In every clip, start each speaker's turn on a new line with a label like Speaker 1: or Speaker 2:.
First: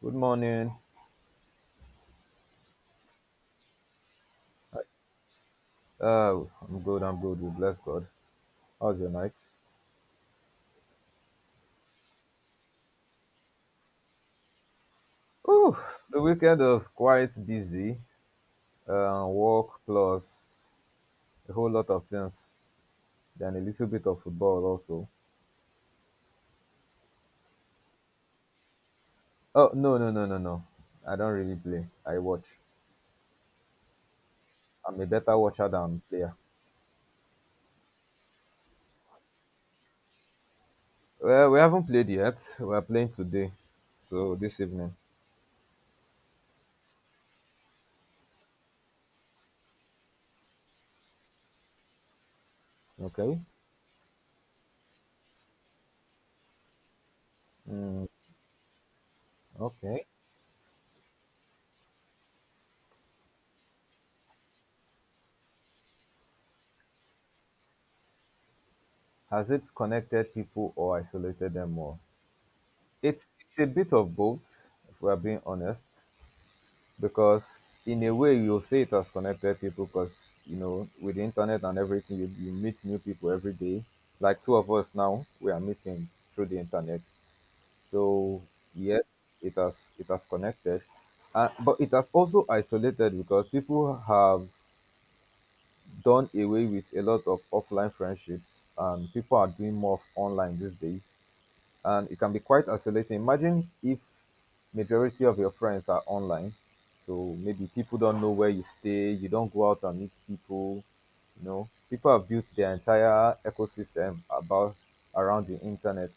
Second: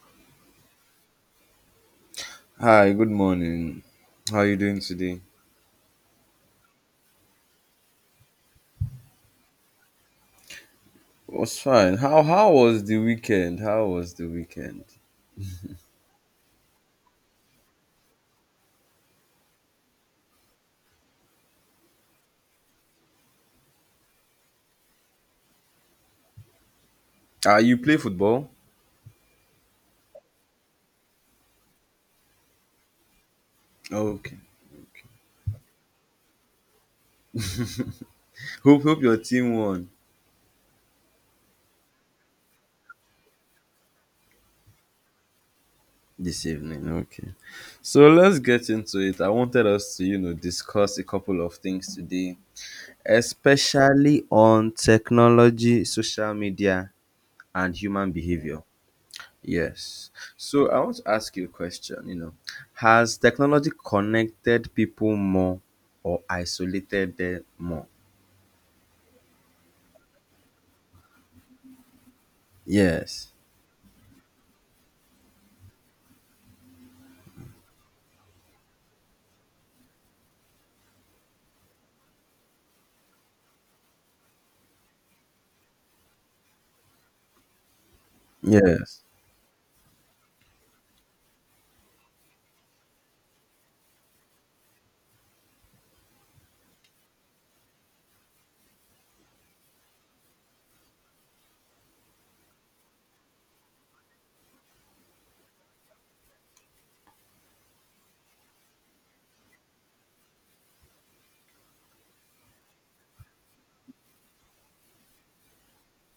Speaker 1: Good morning.
Speaker 2: Hi, good morning. How are you doing today?
Speaker 1: Uh, I'm good. I'm good. We bless God. How's your night?
Speaker 2: Was fine. How was the weekend? How was the weekend?
Speaker 1: Ooh, the weekend was quite busy. Work plus a whole lot of things. Then a little bit of football also.
Speaker 2: Ah, you play football?
Speaker 1: Oh, no, no, no, no, no! I don't really play. I watch.
Speaker 2: Okay.
Speaker 1: I'm a better watcher than player.
Speaker 2: Hope your team won
Speaker 1: Well, we haven't played yet. We are playing today, so this evening.
Speaker 2: this evening. Okay. So let's get into it. I wanted us to, you know, discuss a couple of things today,
Speaker 1: Okay.
Speaker 2: especially on technology, social media, and
Speaker 1: Mm,
Speaker 2: human behavior.
Speaker 1: okay.
Speaker 2: Yes. So I want to ask you a question, you know, has technology connected people more or isolated them more?
Speaker 1: Has it connected people or isolated them more? It's
Speaker 2: Yes.
Speaker 1: it's a bit of both, if we are being honest, because in a way you'll say it has connected people because you know with the internet and everything you meet new people every day. Like two of us now, we are meeting through the internet. So yes,
Speaker 2: Yes.
Speaker 1: it has connected, but it has also isolated because people have done away with a lot of offline friendships and people are doing more of online these days and it can be quite isolating. Imagine if majority of your friends are online, so maybe people don't know where you stay, you don't go out and meet people. You know, people have built their entire ecosystem about around the internet.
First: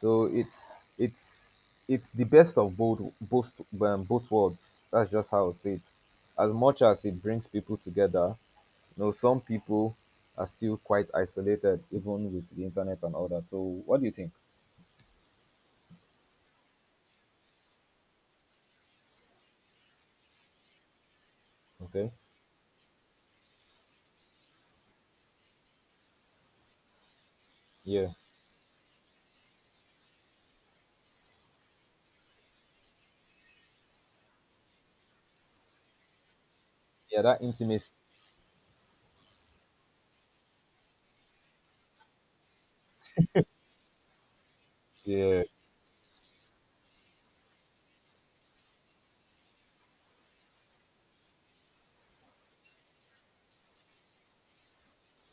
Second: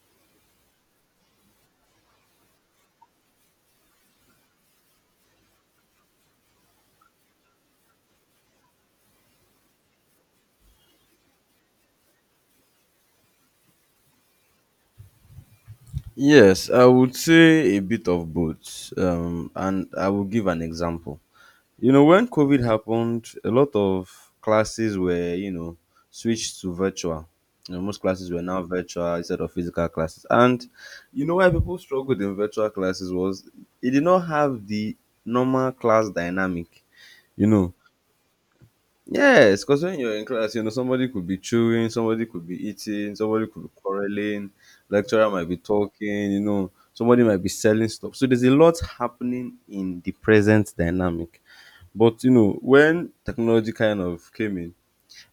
Speaker 1: So it's it's the best of both both worlds. That's just how I say it. As much as it brings people together, you know, some people are still quite isolated even with the internet and all that. So what do you think?
Speaker 2: Yes, I would say a bit of both. And I will give an example. You know,
Speaker 1: Okay.
Speaker 2: when COVID happened, a lot of classes were, you know, switched to virtual. You know, most
Speaker 1: Yeah,
Speaker 2: classes were now virtual instead of physical classes. And you know why people struggled in virtual classes was it did not have the normal class dynamic.
Speaker 1: yeah, that
Speaker 2: You know,
Speaker 1: intimacy.
Speaker 2: yes, because when you're in class, you know, somebody could be chewing, somebody could be eating, somebody could be quarreling, lecturer
Speaker 1: Yeah,
Speaker 2: might be talking, you know, somebody might be selling stuff. So there's a lot happening in the present dynamic. But you know, when technology kind of came in,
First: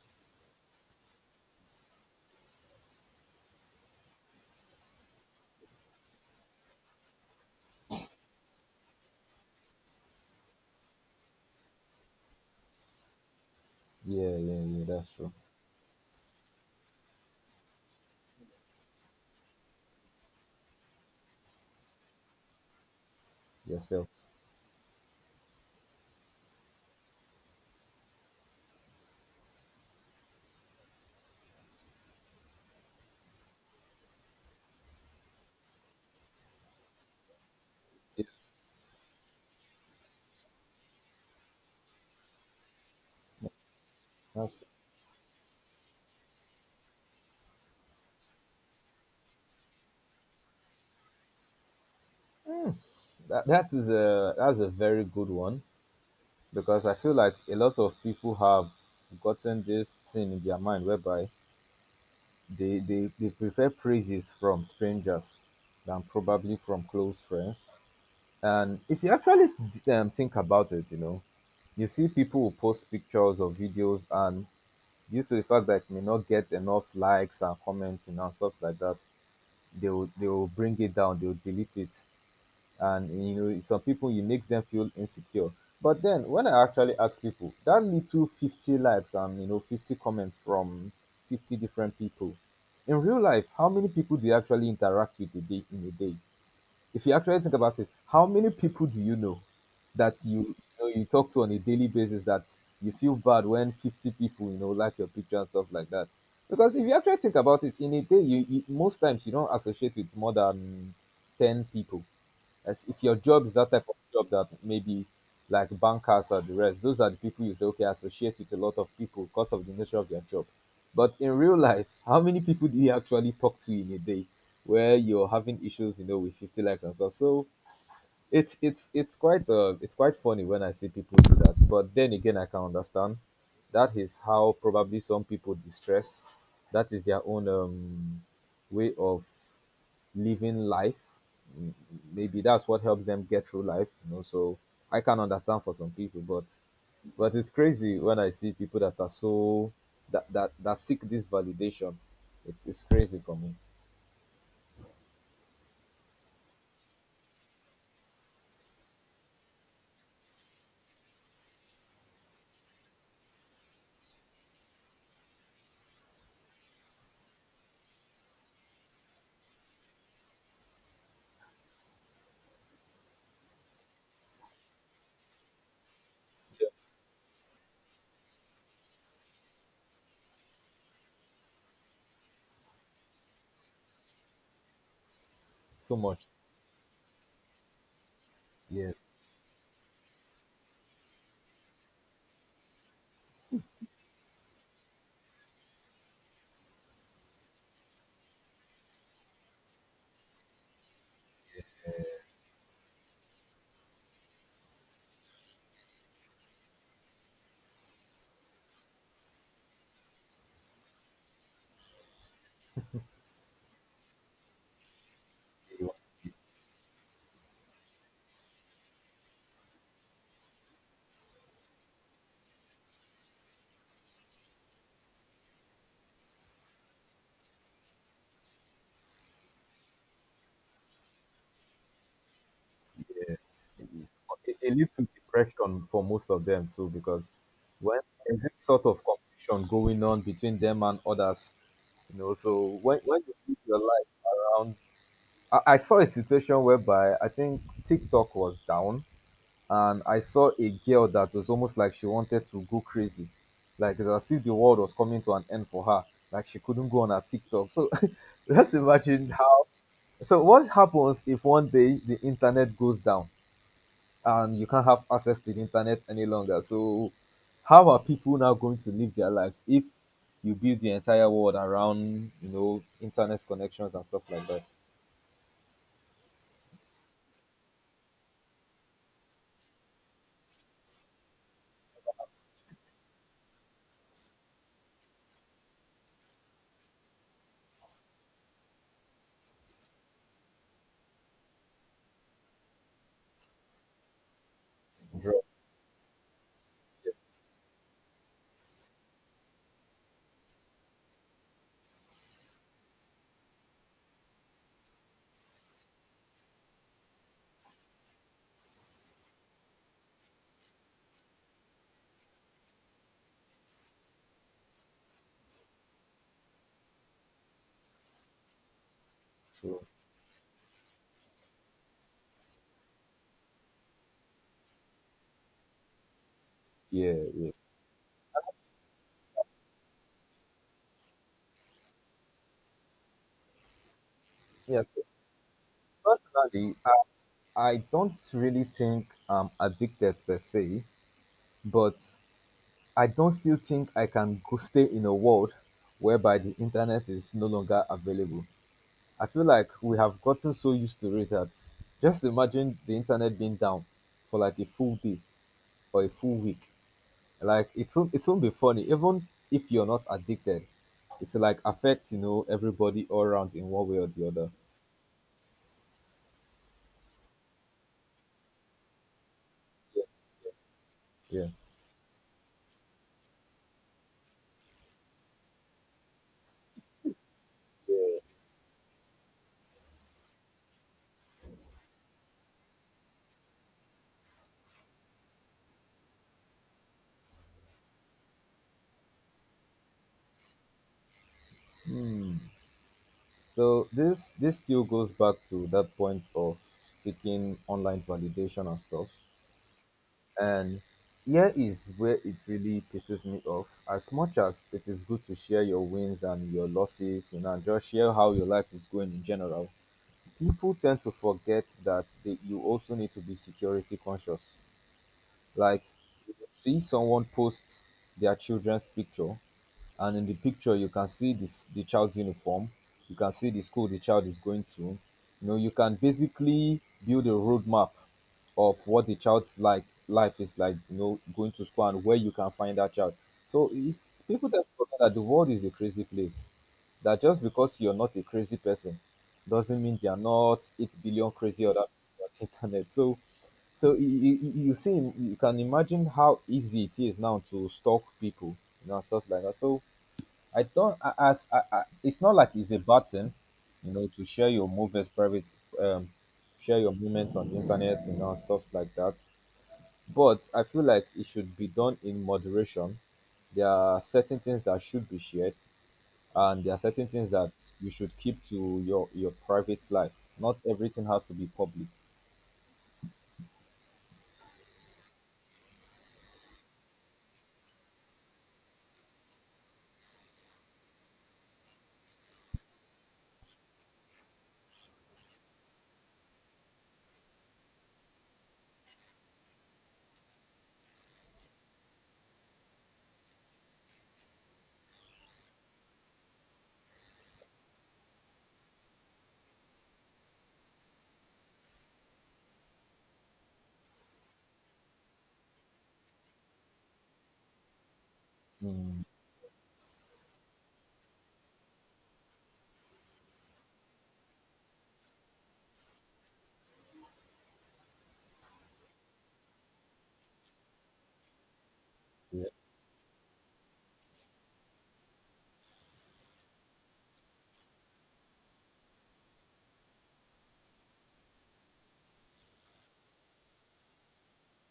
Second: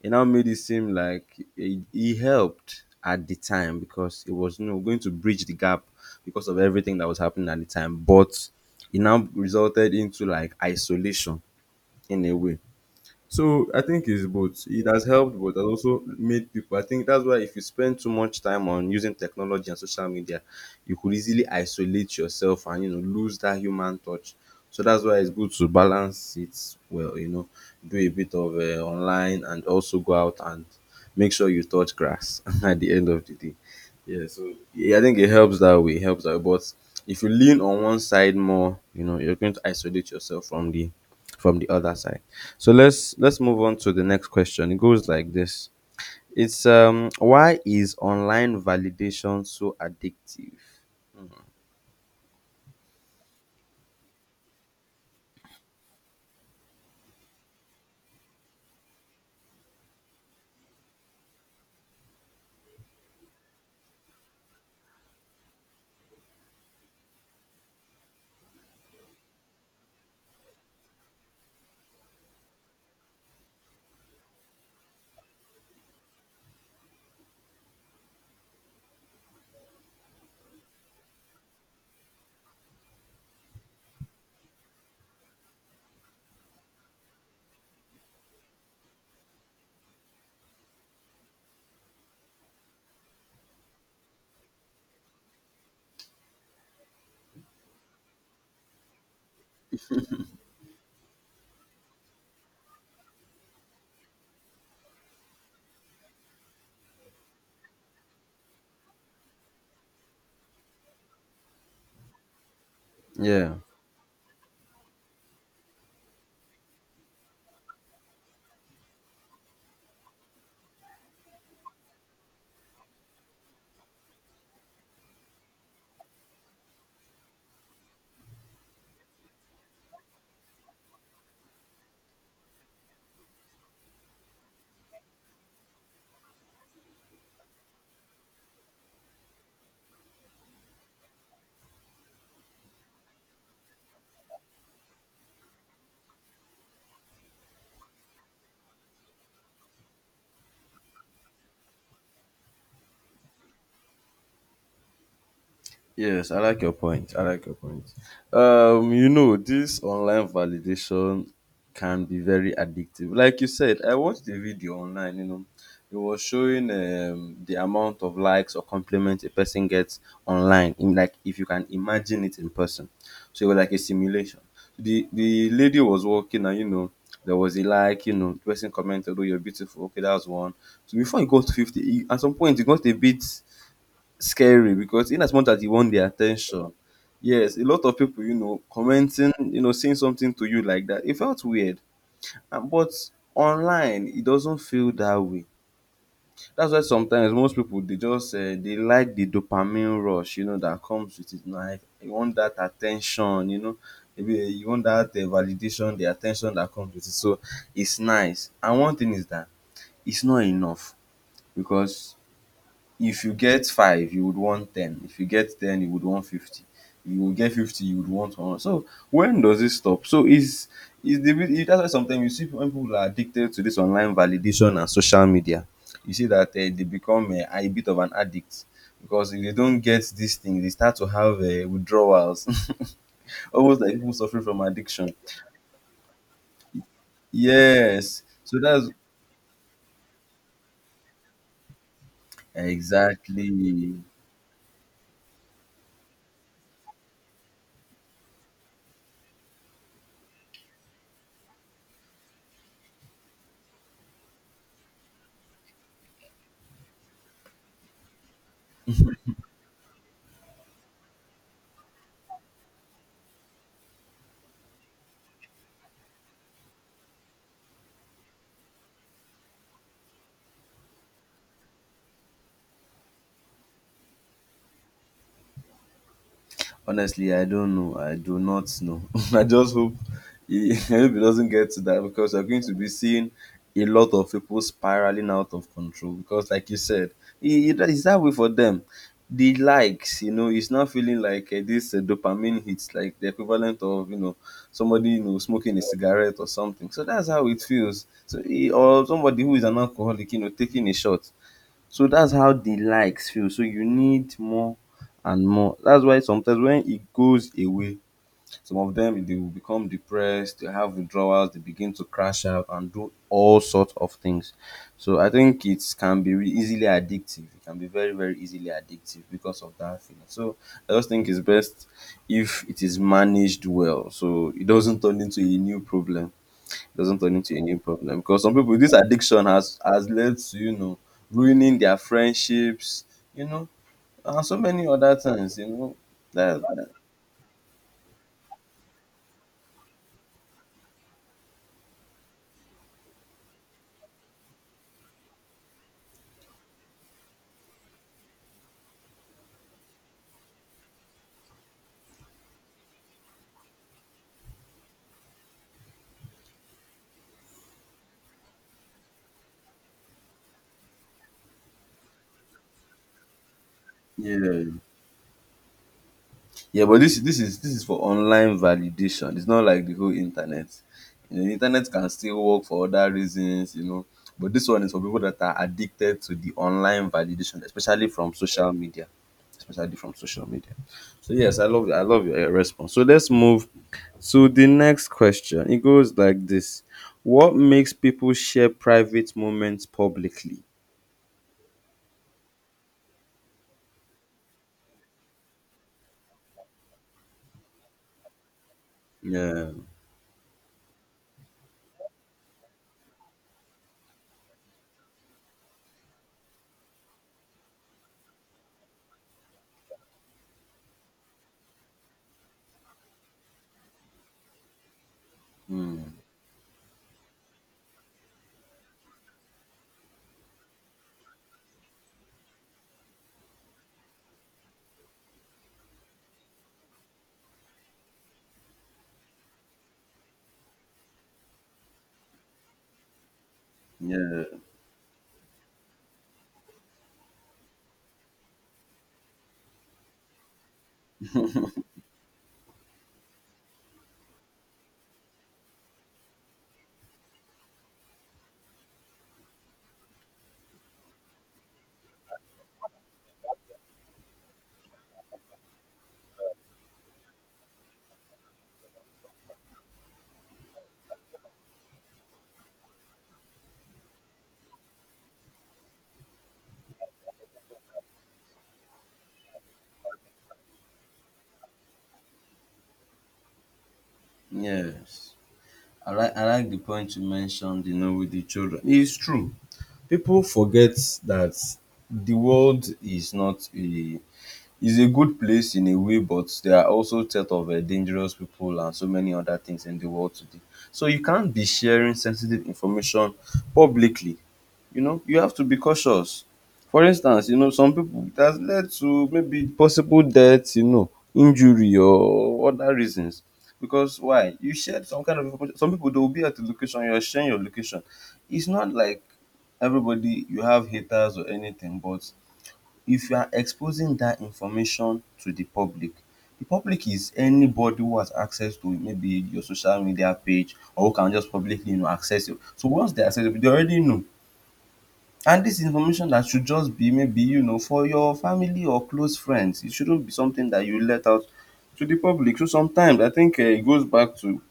Speaker 2: it now made it seem like it helped at the time because it was, you know, going to bridge the gap because of everything that was happening at the time. But it now resulted into like isolation in a way, so I think it's
Speaker 1: yeah, yeah,
Speaker 2: both.
Speaker 1: yeah.
Speaker 2: It has
Speaker 1: That's true.
Speaker 2: helped, but it has also made people. I think that's why if you spend too much time on using technology and social media, you could easily isolate yourself and, you know, lose that human
Speaker 1: Yourself.
Speaker 2: touch. So that's why it's good to balance it well. You know, do a bit of online and also go out and make sure you touch grass at the end of the day. Yeah, so yeah, I think it helps that way. Helps that way. But if you lean on one
Speaker 1: Yeah,
Speaker 2: side more, you know, you're going to isolate yourself from the other side. So let's move on to the next
Speaker 1: that's
Speaker 2: question. It goes like this. It's why is online validation so addictive?
Speaker 1: Hmm. That's a very good one because I feel like a lot of people have gotten this thing in their mind whereby they prefer praises from strangers than probably from close friends. And if you actually think about it, you know, you see people who post pictures or videos and due to the fact that it may not get enough likes and commenting and stuff like that, they will bring it down, they will delete it, and you know some people it makes them feel insecure. But then when I actually ask people, that little 50 likes and 50 comments from 50 different people, in real life, how many people do you actually interact with a day in a day? If you actually think about it, how many people do you know that you talk to on a daily basis that you feel bad when 50 people, you know, like your picture and stuff like that? Because if you actually think about it, in a day, you most times you don't associate with more than 10 people as if your job is
Speaker 2: Yeah.
Speaker 1: that type of job that maybe like bankers or the rest, those are the people you say, okay, I associate with a lot of people because of the nature of their job. But in real life, how many people do you actually talk to in a day where you're having issues, you know, with 50 likes and stuff? So it's quite it's quite funny when I see people do that. But then again, I can understand that is how probably some people distress. That is their own way of living life. M- Maybe that's what helps them get through life. You know, so I can understand for some people, but it's crazy when I see people that are so that that seek this validation. It's crazy for me.
Speaker 2: Yes, I like your point. I like your point. You know, this online validation can be very addictive. Like you said, I watched the video online, you know, it was showing the amount of likes or compliments a person gets online, in like if you can imagine it in person. So it was like a simulation. The lady was walking and, you know, there was a like, you know, the person commented, "Oh, you're beautiful." Okay, that was one. So before it got to 50, at some point it got a bit scary because in as much as you want
Speaker 1: So
Speaker 2: their
Speaker 1: much.
Speaker 2: attention, yes, a lot of people, you know,
Speaker 1: Yes.
Speaker 2: commenting, you know, saying something to you like that, it felt weird. And, but online, it doesn't feel that way. That's why sometimes most people they just they like the dopamine rush, you know, that comes with it. Like you want that attention, you know, maybe you want that validation, the attention that comes with it. So it's nice. And one thing is that it's not enough, because if you get five you would want 10, if you get 10 you would want 50, if you get 50 you would want one. So when does it stop? So is the real that's why sometimes you see when people are addicted to this online validation and social media, you see that they become a bit of an addict, because if they don't get this thing they start to have withdrawals almost
Speaker 1: It,
Speaker 2: like
Speaker 1: is-
Speaker 2: people suffering from
Speaker 1: it leads to
Speaker 2: addiction.
Speaker 1: depression for most of them too, because when
Speaker 2: Yes,
Speaker 1: there's this
Speaker 2: so
Speaker 1: sort
Speaker 2: that's
Speaker 1: of competition going on between them and others, you know, so when you
Speaker 2: exactly.
Speaker 1: live your life around, I saw a situation whereby I think TikTok was down, and I saw a girl that was almost like she wanted to go crazy, like it's as if the world was coming to an end for her, like she couldn't go on her TikTok. So let's imagine how. So what happens if one day the internet goes down? And you can't have access to the internet any longer. So, how are people now going to live their lives if you build the entire world around you know internet connections and stuff like that?
Speaker 2: Honestly, I don't know. I do not know. I just hope I hope he doesn't get to that, because we're going to be seeing a lot of people spiraling out of control. Because, like you said, it's that way for them. The likes, you know, it's not feeling like this dopamine hits, like the equivalent of, you know, somebody, you know,
Speaker 1: Drugs,
Speaker 2: smoking a cigarette or something. So
Speaker 1: yeah.
Speaker 2: that's how it feels. So, or somebody who is an alcoholic, you know, taking a shot. So that's how the likes feel. So you need more and more. That's why sometimes when it goes away, some of them they will become depressed, they have withdrawals, they begin to crash out and do all sorts of things. So I think it can be easily addictive. It can be very, very easily addictive because of
Speaker 1: So,
Speaker 2: that feeling. So I just think it's best if it is managed well so it doesn't turn into a new problem. Doesn't
Speaker 1: yeah,
Speaker 2: turn
Speaker 1: yeah.
Speaker 2: into a new problem, because some people this addiction has led to, you know, ruining their friendships, you know, and so
Speaker 1: Yeah,
Speaker 2: many
Speaker 1: so
Speaker 2: other things, you know. That,
Speaker 1: personally,
Speaker 2: that
Speaker 1: I don't really think I'm addicted per se, but I don't still think I can go stay in a world whereby the internet is no longer available. I feel like we have gotten so used to it that just imagine the internet being down for like a full day or a full week. Like it won't be funny. Even if you're not addicted, it's like affects, you know, everybody all around in one way or the other.
Speaker 2: Yeah. Yeah, but this is for online validation. It's not like the whole internet. You know,
Speaker 1: Yeah.
Speaker 2: the internet can still work for other reasons, you know. But this one is for people that are addicted to the online validation, especially from social media. Especially from social media. So yes, I love your response. So let's move to the next question. It goes like this. What makes people share private moments publicly?
Speaker 1: Hmm. So this still goes back to that point of seeking online validation and stuff.
Speaker 2: Yeah.
Speaker 1: And here is where it really pisses me off. As much as it is good to share your wins and your losses, you know, and just share how your life is going in general, people tend to forget that you also need to be security conscious. Like, see someone post their children's picture, and in the picture you can see this the child's uniform, you can see the school the child is going to. You know, you can basically build a roadmap of what the child's like life is like. You know, going to school and where you can find that child. So i- People
Speaker 2: Yeah.
Speaker 1: just forget that the world is a crazy place. That just because you're not a crazy person doesn't mean they are not 8 billion crazy other people on the internet. So so you see, you can imagine how easy it is now to stalk people, you know, and stuff like that. So I don't, I- as I, it's not like it's a button, you know, to share your movies private, um, share your moments on the internet, you know, and stuff like that. But I feel like it should be done in moderation. There are certain things that should be shared, and there are certain things that you should keep to your private life. Not everything has to be public.
Speaker 2: Yes. I like the point you mentioned, you know, with the children. It's true. People forget that the world is not a is a good place in a way, but there are also set of dangerous people and so many other things in the world today. So you can't be sharing sensitive information publicly, you know, you have to be cautious. For instance, you know, some people it has led to maybe possible death, you know, injury or other reasons. Because why? You shared some kind of information. Some people they will be at the location, you're sharing your location. It's not
Speaker 1: Mm,
Speaker 2: like everybody you have haters or anything, but if you are exposing that information to the public is anybody who has access to maybe your social media page or who can just publicly, you know, access
Speaker 1: yeah,
Speaker 2: you. So once they access it, they already know. And this information that should just be maybe, you know, for your family or close friends. It shouldn't be something that you let out to the public. So sometimes I think it goes back to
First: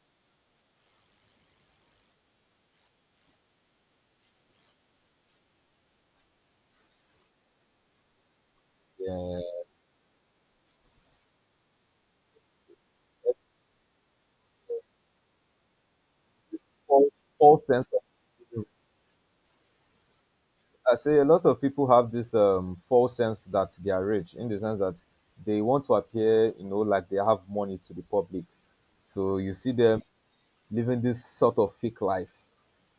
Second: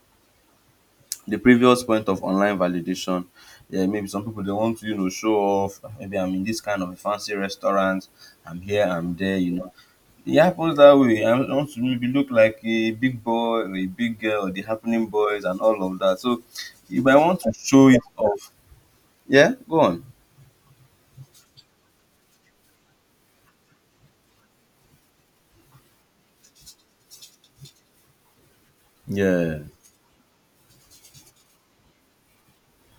Speaker 2: the previous point of online validation. Yeah, maybe some people they want to, you know, show off. Maybe I'm in this kind of a fancy restaurant. I'm here, I'm there,
Speaker 1: yeah,
Speaker 2: you know. It happens that way. I want to maybe look like a big boy or a big girl or the happening boys and all of that. So if
Speaker 1: false
Speaker 2: I want to
Speaker 1: false sense
Speaker 2: show
Speaker 1: of
Speaker 2: it off,
Speaker 1: the look.
Speaker 2: yeah, go on.
Speaker 1: I say a lot of people have this false sense that they are rich in the sense that they want to appear, you know, like they have money to the public. So you
Speaker 2: Yeah.
Speaker 1: see them living this sort of fake life.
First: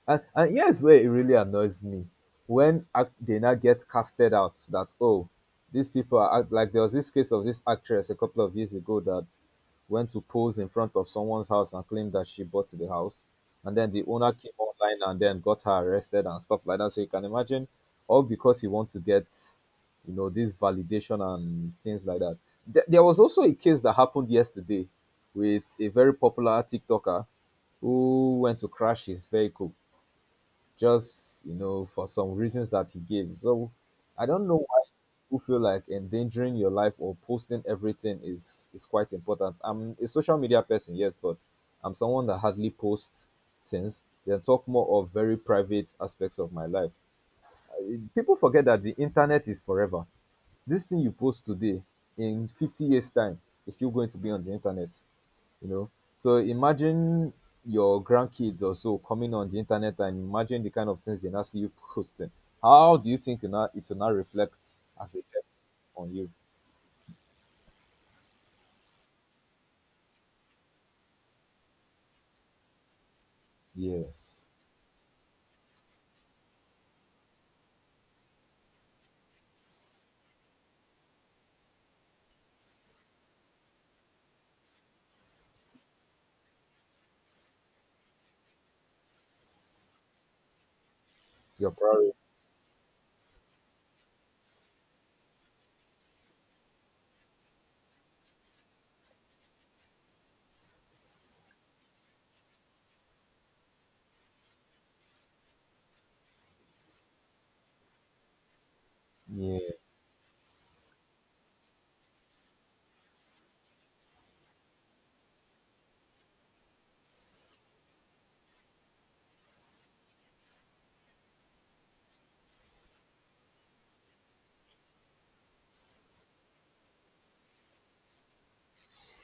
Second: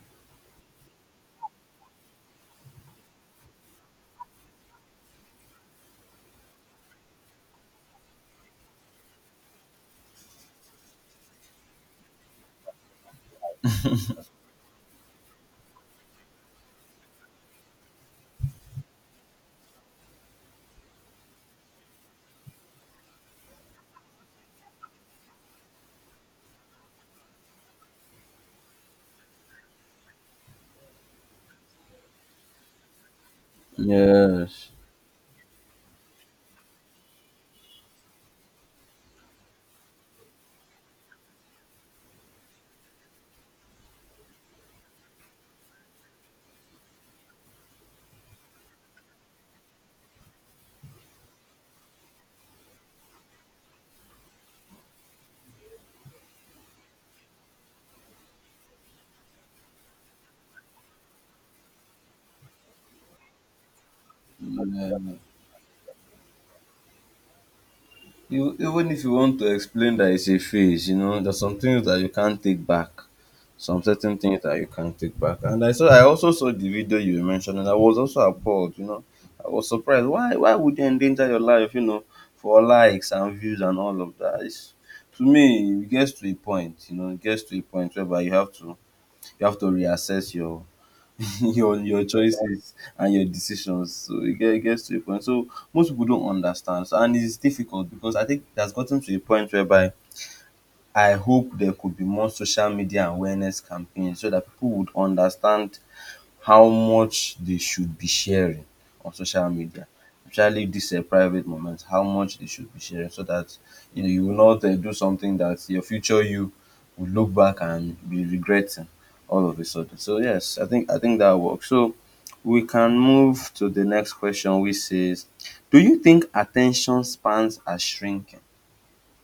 Speaker 1: And here's where it really annoys me when they now get casted out that, oh, these people are act like there was this case of this actress a couple of years ago that went to pose in front of someone's house and claimed that she bought the house. And then the owner came online and then got her arrested and stuff like that. So you can imagine all because you want to get, you know, this validation and things like that. There was also a case that happened yesterday with a very popular TikToker who went to crash his vehicle just you know for some reasons that he gave. So I don't know
Speaker 2: Yes.
Speaker 1: why people feel like endangering your life or posting everything is quite important. I'm a social media person, yes, but I'm someone that hardly posts things. Then talk more of very private aspects of my life. People forget that the internet is forever. This thing you post today in 50 years time is still going to be on the internet, you know. So imagine your grandkids or so coming on the internet and imagine the kind of things they now see you posting. How do you think it will now reflect
Speaker 2: Yeah.
Speaker 1: as a person on you?
Speaker 2: You, even if you want to explain that it's a phase, you know, there's some things that you can't take back. Some certain
Speaker 1: Yes,
Speaker 2: things that you can't take back. And I also saw the video you mentioned and I was also appalled, you know. I was surprised. Why would you endanger your life, you know, for likes and views and all of that? It's, to me, it gets to a point, you know, it gets to a point whereby you have to reassess your
Speaker 1: your
Speaker 2: your
Speaker 1: priority.
Speaker 2: choices and your decisions. So it gets to a point. So most people don't understand, so, and it's difficult because I think that's gotten to a point whereby I hope there could be more social media awareness campaigns so that people would understand how much they should be sharing on social
Speaker 1: Yeah,
Speaker 2: media, especially this private moment, how much they should be sharing, so that, you know, you will not do something that your future you will look back and be regretting all of a sudden. So yes, I think that works. So we can move to the next question, which says, do you think attention spans are shrinking?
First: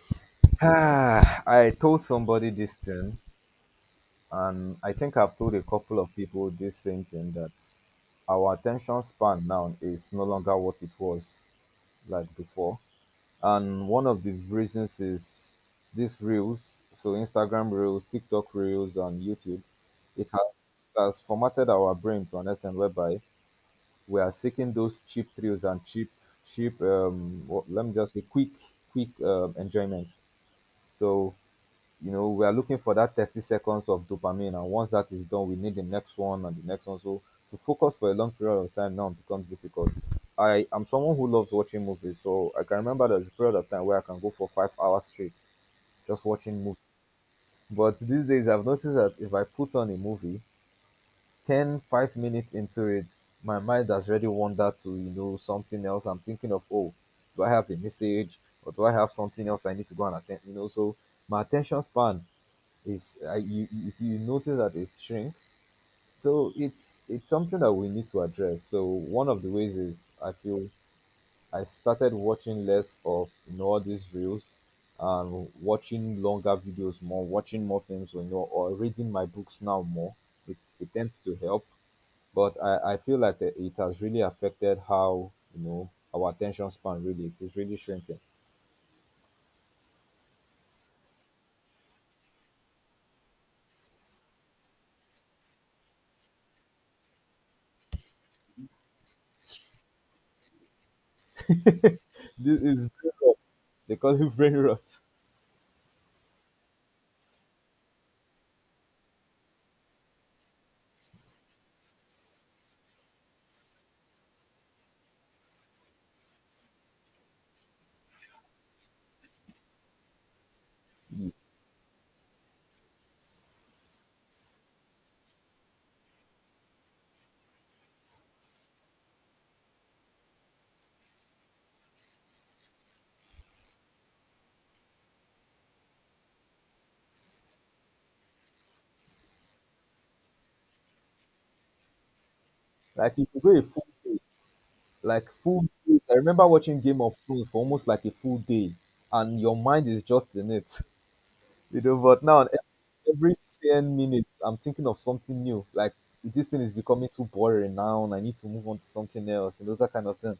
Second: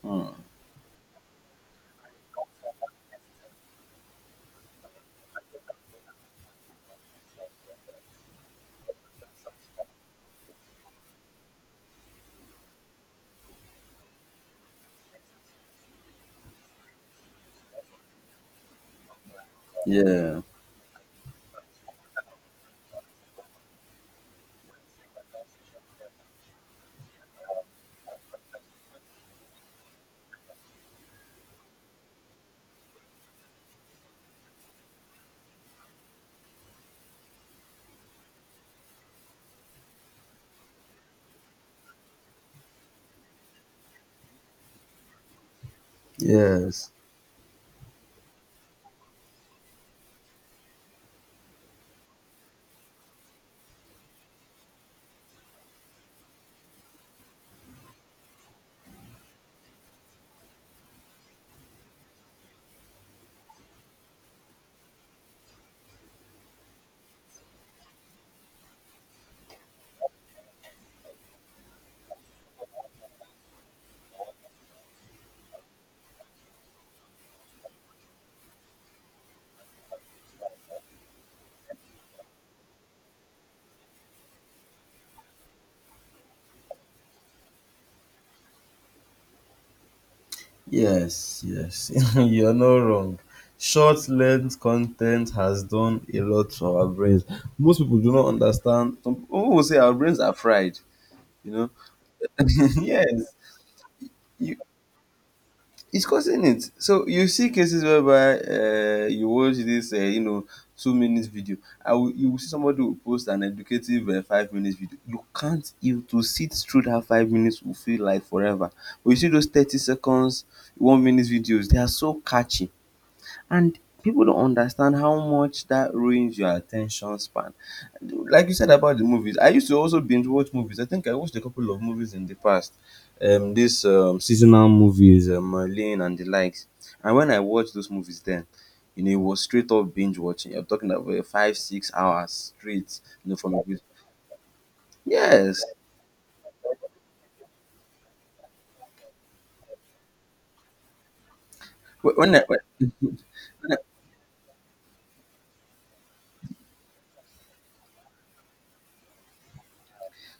Speaker 2: Hmm.
Speaker 1: ah, I told somebody this thing and I think I've told a couple of people this same thing that our attention span now is no longer what it was like before. And one of the reasons is these reels, so Instagram reels, TikTok reels, and YouTube. It
Speaker 2: Yeah,
Speaker 1: has formatted our brain to an extent whereby we are seeking those cheap thrills and cheap what, let me just say quick enjoyments. So you know, we are looking for that 30 seconds of dopamine. And once that is done, we need the next one and the next one. So to focus for a long period of time now becomes difficult. I am someone who loves watching movies. So I can remember there's a period of time where I can go for 5 hours straight just watching movies.
Speaker 2: yes.
Speaker 1: But these days, I've noticed that if I put on a movie, 10 5 minutes into it, my mind has already wandered to, you know, something else. I'm thinking of, oh, do I have a message or do I have something else I need to go and attend? So my attention span is you notice that it shrinks. So it's something that we need to address. So one of the ways is, I feel, I started watching less of all these reels, and watching longer videos more, watching more films or you know or reading my books now more. It tends to help, but I feel like that it has really affected how, our attention span, really, it is really shrinking.
Speaker 2: Yes, yes, you're not wrong. Short length content has done a lot to our brains. Most people do not understand. Some people will say our brains are fried, you know.
Speaker 1: This is brain
Speaker 2: Yes,
Speaker 1: rot. They call it brain
Speaker 2: you,
Speaker 1: rot.
Speaker 2: it's causing it. So you see cases whereby you watch this, you know, 2 minutes video. You will see somebody will post an educative 5 minutes video. You can't you to sit through that 5 minutes will feel like forever. But you see those 30 seconds, 1 minute videos. They are so catchy. And people don't understand how much that ruins your attention span. Like you said about the movies, I used to also binge watch movies. I think I watched a couple of movies in the past. These seasonal movies, Merlin and the likes. And when I watched those movies then, you know, it was straight up binge watching. You're talking about five, 6 hours straight,
Speaker 1: Like, if
Speaker 2: you know,
Speaker 1: you
Speaker 2: from
Speaker 1: go a
Speaker 2: movies.
Speaker 1: full, like,
Speaker 2: Yes.
Speaker 1: full days. I remember watching Game of Thrones for almost like a full day, and your mind is just in it, you know.
Speaker 2: Wh-
Speaker 1: But
Speaker 2: When I,
Speaker 1: now,
Speaker 2: when,
Speaker 1: every
Speaker 2: when I-
Speaker 1: 10 minutes, I'm thinking of something new. Like, this thing is becoming too boring now, and I need to move on to something else, and, that kind of thing.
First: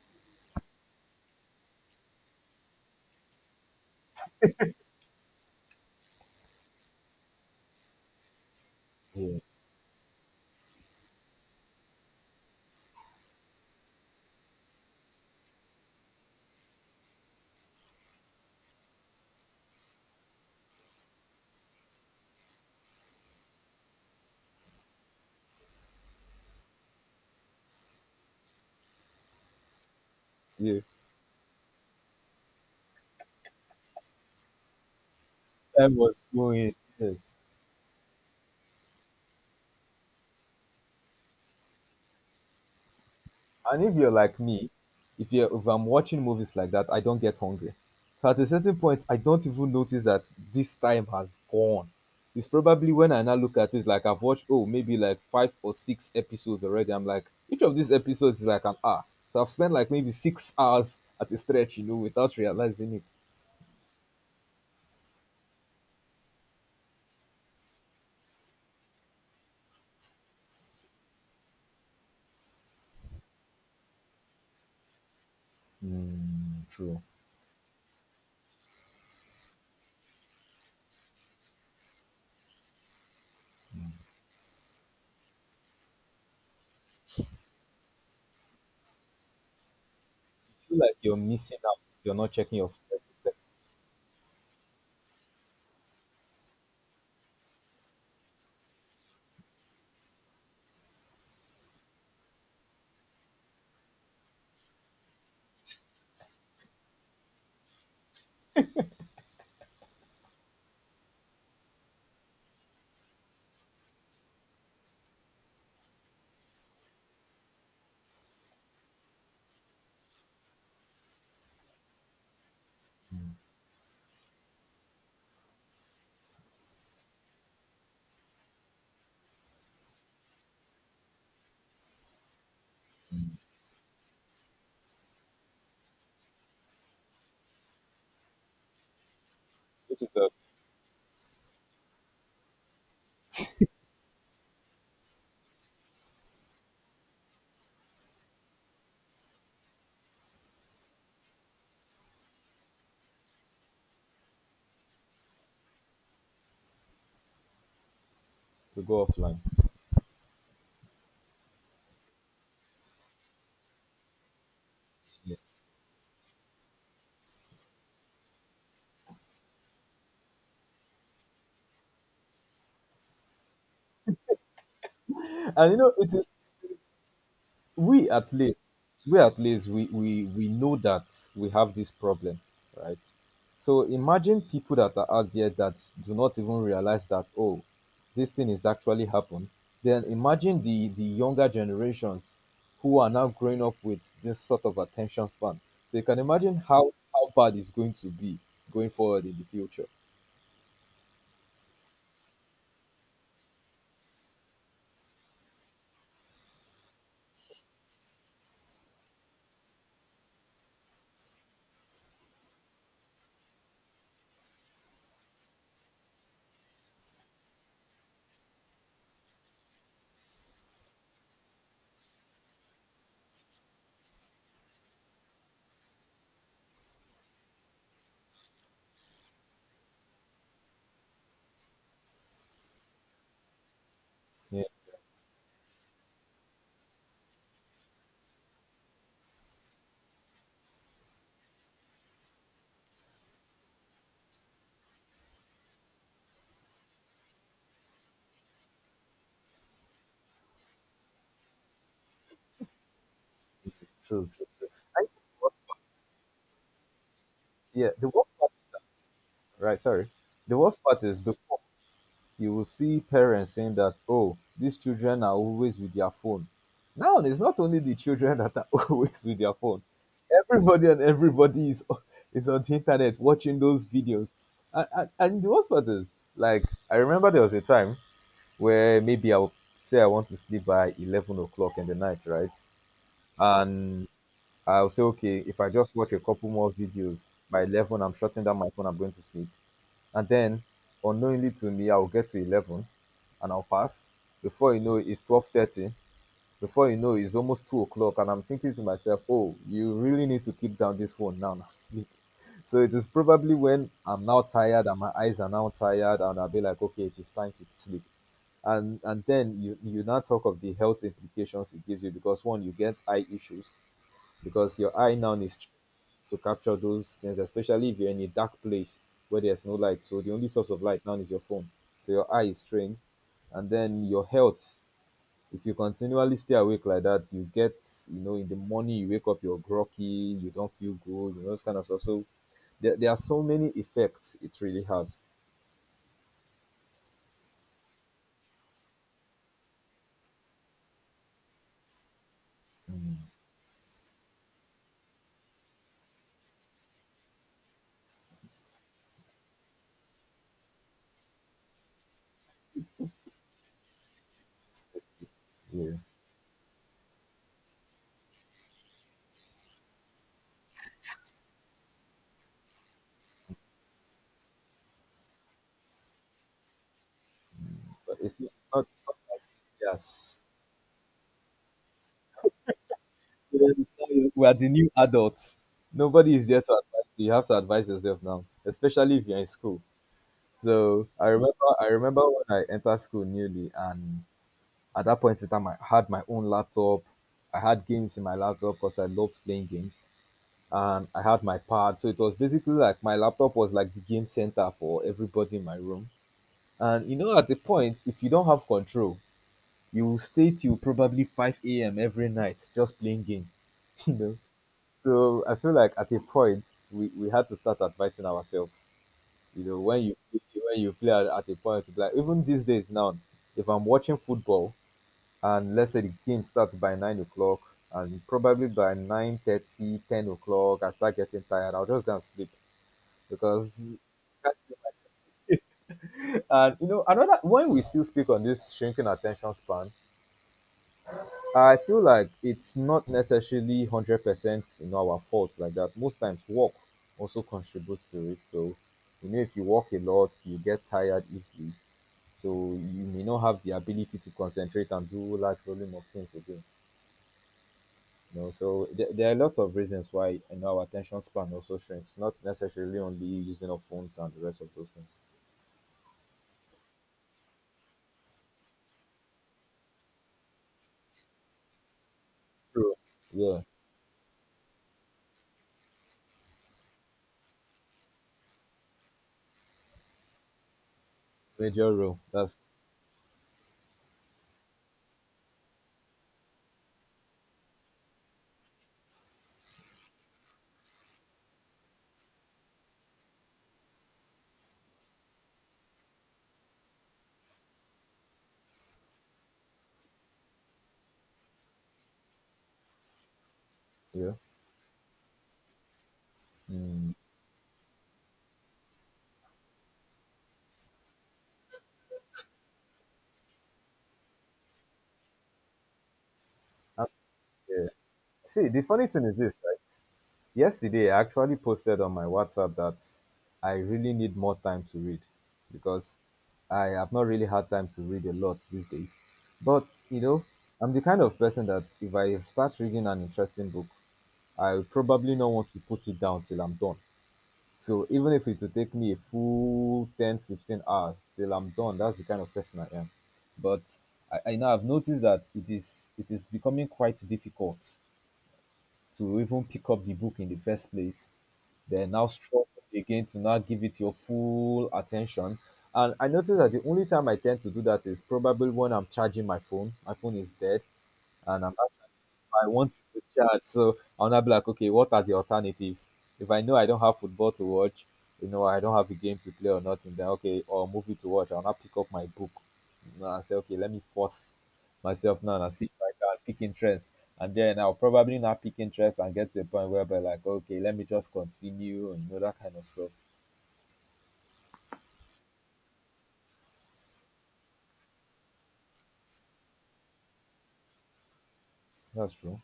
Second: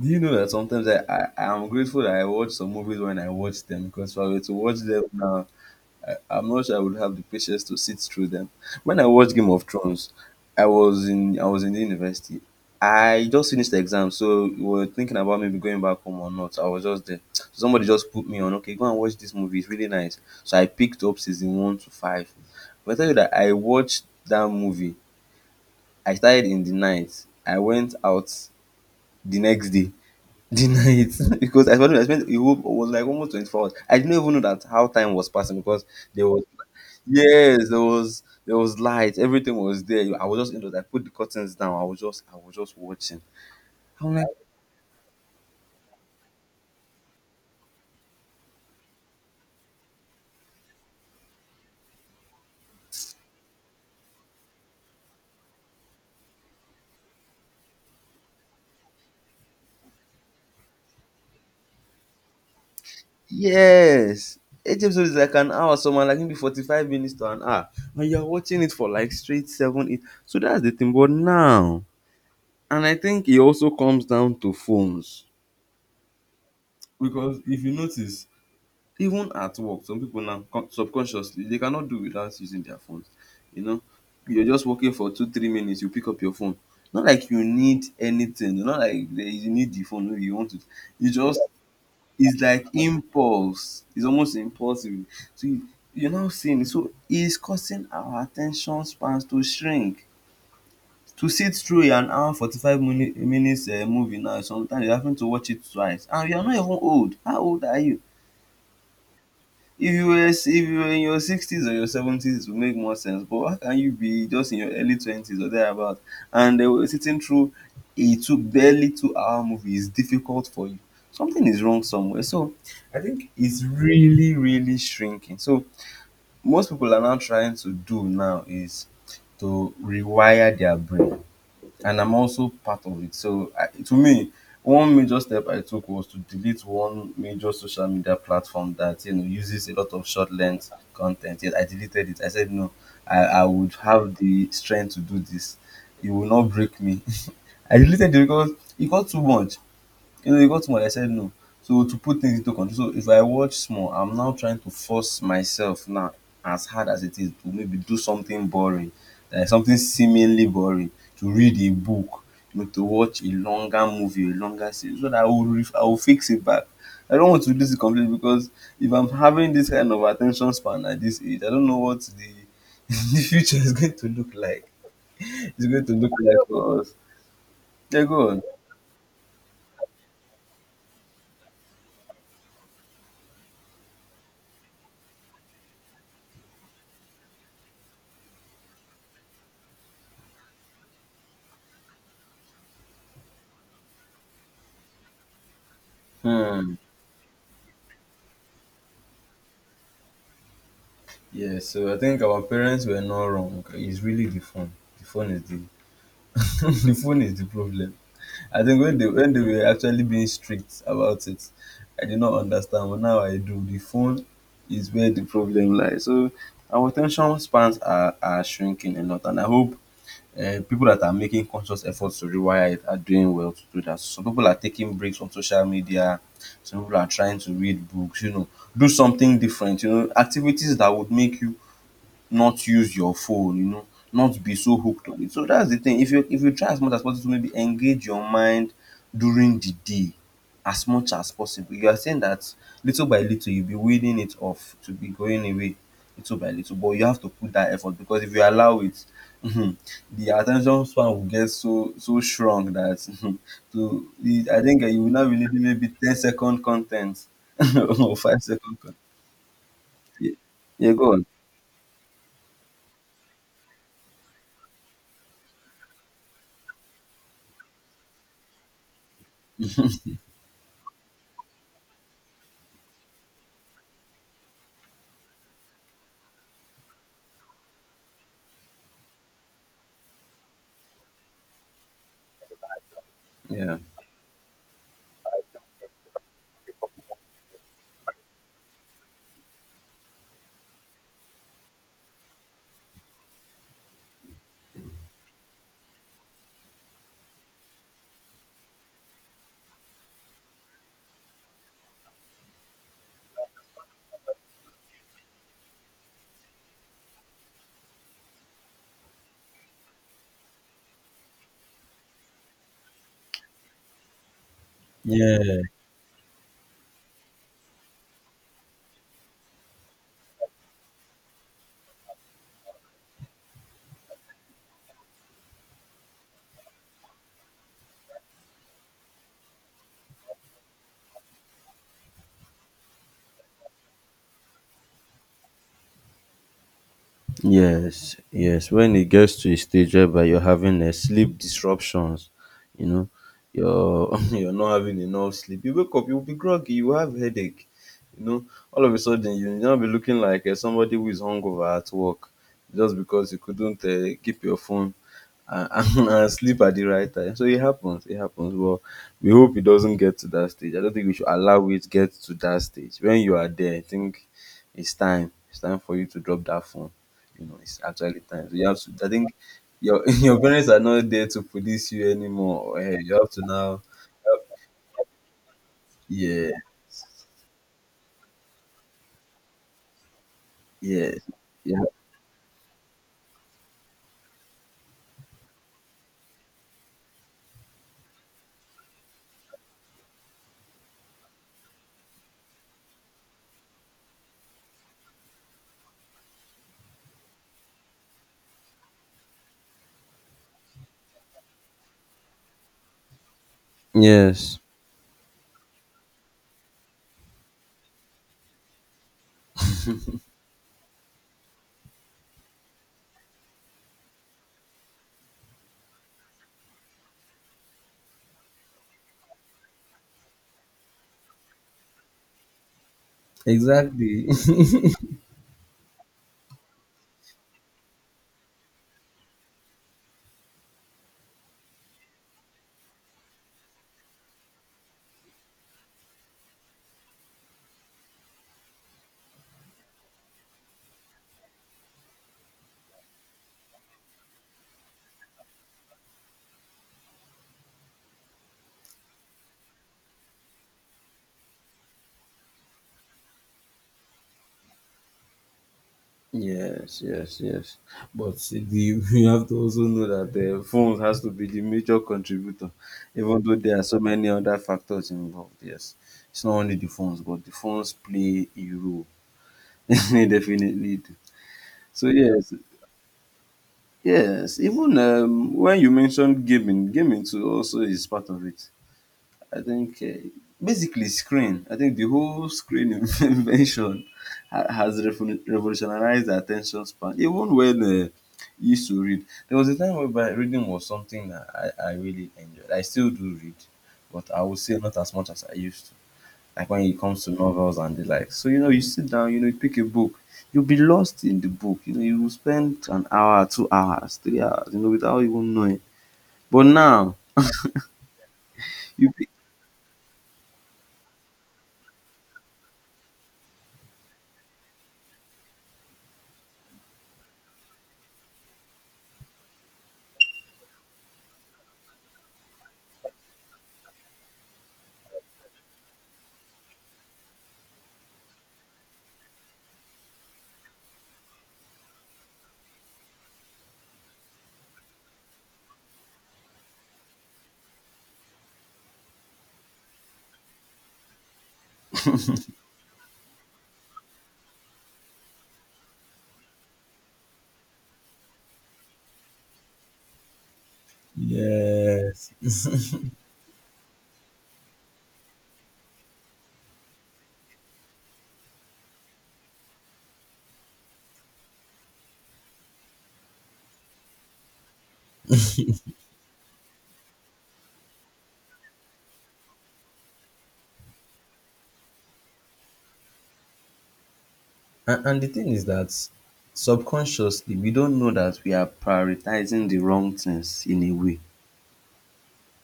Speaker 2: Do you know that sometimes I am grateful that I watch some movies when I watch them, because if I were to watch them now, I'm not sure I would have the patience to sit through them. When I watched
Speaker 1: Yeah,
Speaker 2: Game of Thrones, I was in the university. I just finished the exam, so we were thinking about maybe going back home or not. I was just there. So somebody just put me on, okay, go and watch this movie. It's really nice. So I picked up season one to five. But I tell you that I watched that movie. I started in the night. I went out the next day. The
Speaker 1: yeah.
Speaker 2: night because I spent a whole, was like almost 24 hours. I didn't even know that how time was passing because
Speaker 1: Time was
Speaker 2: there was
Speaker 1: going. Yes.
Speaker 2: yes, there was light, everything was there. I was just indoors. I put the curtains down. I was just watching.
Speaker 1: And if you're
Speaker 2: I'm like,
Speaker 1: like me, if I'm watching movies like that, I don't get hungry. So at a certain point, I don't even notice that this time has gone. It's probably when I now look at it, like I've watched, oh, maybe like five or six episodes already. I'm like, each of these episodes is like an hour, so I've spent like maybe 6 hours at a stretch, without realizing it.
Speaker 2: yes. Each episode is like an hour, so man, like maybe 45 minutes to an hour. And you're watching it for like straight seven, eight. So that's the thing. But now, and I think it also comes down to phones.
Speaker 1: Mm, true.
Speaker 2: Because if you notice, even at work, some people now subconsciously they cannot do without using their phones. You know, you're just working for two, 3 minutes, you pick up your phone. Not like you need anything, not like you need the phone, no, you want it.
Speaker 1: I feel like
Speaker 2: You
Speaker 1: you're
Speaker 2: just,
Speaker 1: missing out. You're not
Speaker 2: it's
Speaker 1: checking
Speaker 2: like
Speaker 1: your phone.
Speaker 2: impulse. It's almost impulsive. So you, you're now seeing, so it's causing our attention spans to shrink. To sit through an hour forty-five minutes movie now, sometimes you having to watch it twice, and you are not even old. How old are you? If you were in your sixties or your seventies, it would make more sense. But how can you be just in your early twenties or thereabout, and they were sitting through a 2 hour movie is difficult for you? Something is wrong somewhere. So I think it's really really shrinking. So most people are now trying to do now is to rewire their brain, and I'm also part of it.
Speaker 1: Mm.
Speaker 2: So to me, one major step I took was to delete one major social media platform that, you know, uses a lot
Speaker 1: Which
Speaker 2: of
Speaker 1: is,
Speaker 2: short length content. Yet I deleted it. I said no, I would have the strength to do this. It will not break me. I deleted it because it got too much. You know, it got small. I said no. So to put things into control, so if I watch small, I'm now trying to force myself now, as hard as it is, to maybe do something
Speaker 1: to
Speaker 2: boring,
Speaker 1: go offline.
Speaker 2: like something seemingly boring, to read a book, you know, to watch a longer movie, a longer series, so that
Speaker 1: Yeah.
Speaker 2: I will fix it back. I don't want to lose it completely, because if I'm having this kind of attention span at this age, I don't know what the the future is going to look like. It's
Speaker 1: And,
Speaker 2: going to look
Speaker 1: it is,
Speaker 2: like for us. Yeah,
Speaker 1: we
Speaker 2: go
Speaker 1: at
Speaker 2: on.
Speaker 1: least we know that we have this problem, right? So imagine people that are out there that do not even realize that, oh, this thing is actually happened. Then imagine the younger generations who are now growing up with this sort of attention span. So you can imagine
Speaker 2: Hmm.
Speaker 1: how bad it's going to be going forward in the future.
Speaker 2: Yeah, so I think our parents were not wrong. It's really the phone. The phone is the the phone is the problem. I think when they were actually being strict about it, I did not understand. But now I do. The phone is where the problem lies. So our attention spans are shrinking a lot, and I hope people that are making conscious efforts to rewire it are doing well to do that. Some people are taking breaks from social media. Some people are trying to read books. You know, do something different. You know, activities that would make you not use your phone, you know, not be
Speaker 1: Yeah,
Speaker 2: so hooked on it. So that's the thing. If you try as much as possible to maybe engage your mind during the day as much as possible, you are saying that little by little, you'll be weaning it off, to be going away little by little. But you have to put that effort, because if you allow it, the attention span will get so so shrunk that, to
Speaker 1: true, true,
Speaker 2: I
Speaker 1: true.
Speaker 2: think
Speaker 1: I
Speaker 2: you
Speaker 1: think
Speaker 2: will not
Speaker 1: the
Speaker 2: be
Speaker 1: worst
Speaker 2: needing
Speaker 1: part-
Speaker 2: maybe ten second content
Speaker 1: Yeah, the
Speaker 2: or
Speaker 1: worst
Speaker 2: five
Speaker 1: part,
Speaker 2: second content.
Speaker 1: right, sorry,
Speaker 2: Yeah,
Speaker 1: the worst
Speaker 2: yeah
Speaker 1: part
Speaker 2: go
Speaker 1: is,
Speaker 2: on.
Speaker 1: before you will see parents saying that, oh, these children are always with their phone. Now, it's not only the children that are always with their phone. Everybody and everybody is on the internet watching those videos. And the worst part is, like, I remember there was a time where maybe I'll say I want to sleep by 11 o'clock in the night, right?
Speaker 2: Yeah.
Speaker 1: And I'll say, okay, if I just watch a couple more videos, by 11, I'm shutting down my phone, I'm going to sleep. And then, unknowingly to me, I'll get to 11 and I'll pass. Before you know it, it's 12:30. Before you know it, it's almost 2 o'clock. And I'm thinking to myself, oh, you really need to keep down this phone now and sleep. So it is probably when I'm now tired and my eyes are now tired, and I'll be like, okay, it is time to sleep. And then you now talk of the health implications it gives you, because, one, you get eye issues because your eye now
Speaker 2: Yeah.
Speaker 1: needs to capture those things, especially if you're in a dark place where there's no light. So the only source of light now is your phone. So your eye is trained, and then your health. If you continually stay awake like that, you get, in the morning, you wake up, you're groggy, you don't feel good, this kind of stuff. So there are so many effects it really has.
Speaker 2: Yes, yes. When it gets to a stage whereby you're having a sleep disruptions, you know, you're you're not having enough sleep. You wake up, you'll be groggy, you have headache, you know. All of a sudden, you now be looking like somebody who is hungover at work, just because you couldn't keep your phone
Speaker 1: Yeah.
Speaker 2: and, and, sleep at the right time. So it happens, it happens. Well, we hope it doesn't get to that stage. I don't think we should allow it to get to that stage. When you are there, I think it's time. It's time for you to drop that phone, you know, it's
Speaker 1: But
Speaker 2: actually
Speaker 1: it's not,
Speaker 2: time. So you
Speaker 1: it's
Speaker 2: have
Speaker 1: not,
Speaker 2: to.
Speaker 1: it's
Speaker 2: I
Speaker 1: not
Speaker 2: think
Speaker 1: as,
Speaker 2: your
Speaker 1: yes,
Speaker 2: your parents are not there to police you anymore. Eh, you have to
Speaker 1: they
Speaker 2: now.
Speaker 1: understand you. We are the new adults. Nobody is
Speaker 2: Yeah.
Speaker 1: there to advise you. You have to advise yourself now, especially if you're in school. So
Speaker 2: Yes. Yeah.
Speaker 1: I remember when I entered school newly, and at that point in time, I had my own laptop. I had games in my laptop because I loved playing games, and I had my pad. So it was basically like my laptop was like the game center for everybody in my room. And, at the point, if you don't have control, you will stay till probably 5 a.m. every night just playing game. You know.
Speaker 2: Yes.
Speaker 1: So I feel like at a point we had to start advising ourselves. When you play at a point, like even these days now, if I'm watching football and let's say the game starts by 9 o'clock and probably by nine thirty ten o'clock, I start getting tired, I'll just go and sleep because
Speaker 2: Exactly.
Speaker 1: and, another, when we still speak on this shrinking attention span, I feel like it's not necessarily 100%, our fault like that. Most times work also contributes to it. So, if you work a lot, you get tired easily. So you may not have the ability to concentrate and do large volume of things again. So there are lots of reasons why, our attention span also shrinks. Not necessarily only using of phones and the rest of those things.
Speaker 2: Yes, yes, yes. But you have to also know that the phones has to be the major contributor,
Speaker 1: True.
Speaker 2: even though
Speaker 1: Yeah,
Speaker 2: there are so many other factors involved. Yes, it's not only the phones, but the phones play a role. they definitely do.
Speaker 1: major
Speaker 2: So
Speaker 1: role.
Speaker 2: yes,
Speaker 1: That's
Speaker 2: yes, even when you mentioned gaming, gaming too also is part of it. I think basically screen. I think the whole screen invention revolutionized the attention span. Even when you used to read, there was a time whereby reading was something that I really enjoyed. I still do read, but
Speaker 1: yeah.
Speaker 2: I would say not as much as I used to, like when it
Speaker 1: Mm.
Speaker 2: comes to novels and the like. So you know, you sit down, you know, you pick a book, you'll be lost in the book. You know, you will spend an hour, 2 hours, 3 hours, you know, without even knowing. But
Speaker 1: And,
Speaker 2: now
Speaker 1: uh, see, the funny
Speaker 2: you
Speaker 1: thing
Speaker 2: pick.
Speaker 1: is this, right? Yesterday, I actually posted on my WhatsApp that I really need more time to read because I have not really had time to read a lot these days. But, you know, I'm the kind of person that if I start reading an interesting book, I will probably not want to put it down till I'm done. So even if it will take me a full 10, 15 hours till I'm done, that's the kind of person I am. But I now have noticed that it is becoming quite difficult to even pick up the book in the first place. Then now struggle again to now give it your full attention. And I noticed that the only time I tend to do that is probably when I'm charging my phone. My phone is dead and
Speaker 2: Yes.
Speaker 1: I want to charge. So I'll not be like, okay, what are the alternatives? If I know I don't have football to watch, I don't have a game to play or nothing, then okay, or movie to watch, I'll not pick up my book. I say, okay, let me force myself now and see if I can pick interest. And then I'll probably not pick interest and get to a point where I'll be like, okay, let me just continue, and, that kind of stuff.
Speaker 2: And the thing is that subconsciously we don't know that we are prioritizing the wrong things in a way.
Speaker 1: That's true.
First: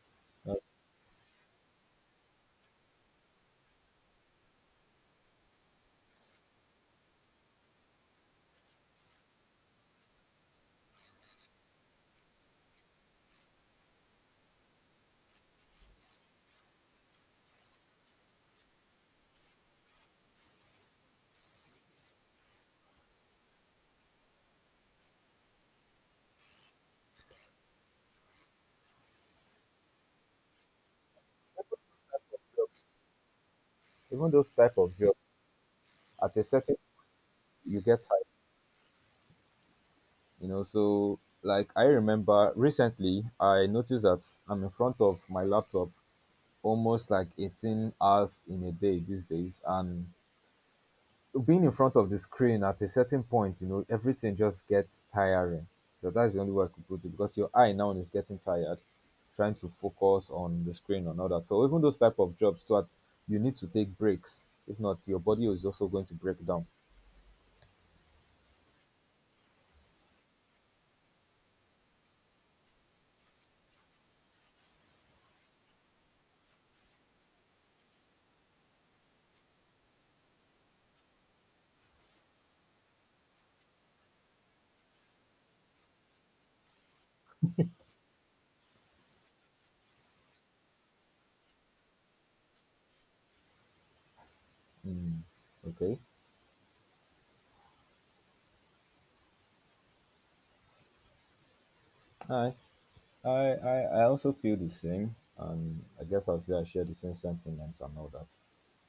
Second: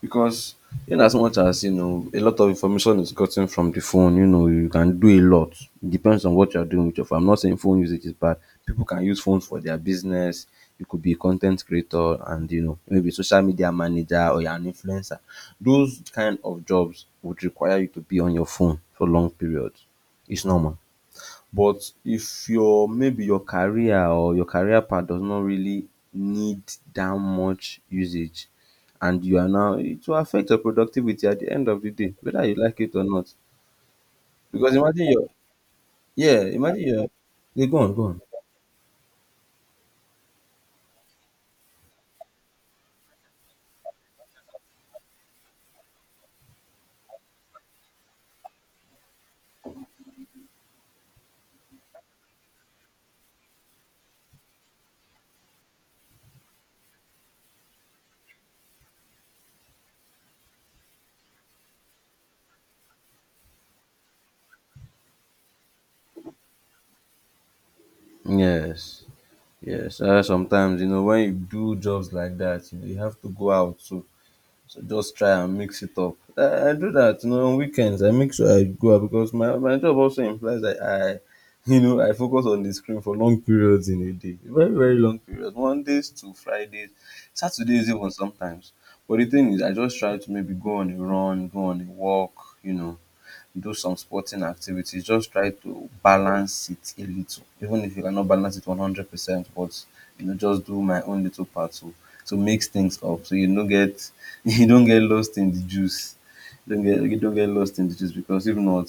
Speaker 2: Because
Speaker 1: That's
Speaker 2: in as much as, you know, a lot of information is gotten from the phone, you know, you can do a lot. It depends on what you are doing with your phone. I'm not saying phone usage is bad. People can use phones for their business. You could be a content creator, and you know, maybe social media manager, or you're an influencer. Those kind of jobs would require you to be on your phone for long periods. It's normal. But if your, maybe your career or your career path does not really need that much usage, and you are now, it will affect your productivity at the end of the day, whether you
Speaker 1: true.
Speaker 2: like it or not.
Speaker 1: Even those
Speaker 2: Because
Speaker 1: type of
Speaker 2: imagine
Speaker 1: jobs,
Speaker 2: your,
Speaker 1: at
Speaker 2: yeah,
Speaker 1: a certain,
Speaker 2: imagine your, yeah, go
Speaker 1: you
Speaker 2: on,
Speaker 1: get
Speaker 2: go on.
Speaker 1: tired, so like, I remember recently I noticed that I'm in front of my laptop almost like 18 hours in a day these days, and being in front of the screen at a certain point, everything just gets tiring. So that's the only way I could put it, because your eye now is getting tired, trying to focus on the screen and all that. So even those type of jobs too, you need to take breaks, if not your body is also going to break down.
Speaker 2: Yes, yes. Sometimes you know when you do jobs like that, you have to go out. So just try and mix it up. I do that, you know, on weekends. I make sure I go out, because my job also implies that I, you know, I focus on the screen for long periods in a day. Very, very long periods. Mondays to Fridays, Saturdays even sometimes. But the thing is, I just try to maybe go on a run, go on a walk, you know, do some sporting activities,
Speaker 1: Mm.
Speaker 2: just try to
Speaker 1: Okay.
Speaker 2: balance it a little, even if you cannot balance it 100%, but you know, just do my own little part to
Speaker 1: All right,
Speaker 2: mix things up, so you don't
Speaker 1: I
Speaker 2: get
Speaker 1: also feel
Speaker 2: you
Speaker 1: the
Speaker 2: don't get
Speaker 1: same,
Speaker 2: lost in the
Speaker 1: and I
Speaker 2: juice.
Speaker 1: guess I'll say I
Speaker 2: Don't
Speaker 1: share the
Speaker 2: get,
Speaker 1: same
Speaker 2: you don't get lost
Speaker 1: sentiments
Speaker 2: in
Speaker 1: and
Speaker 2: the
Speaker 1: all
Speaker 2: juice,
Speaker 1: that.
Speaker 2: because if not,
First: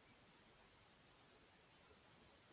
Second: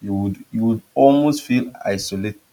Speaker 2: you would, you would almost feel isolated.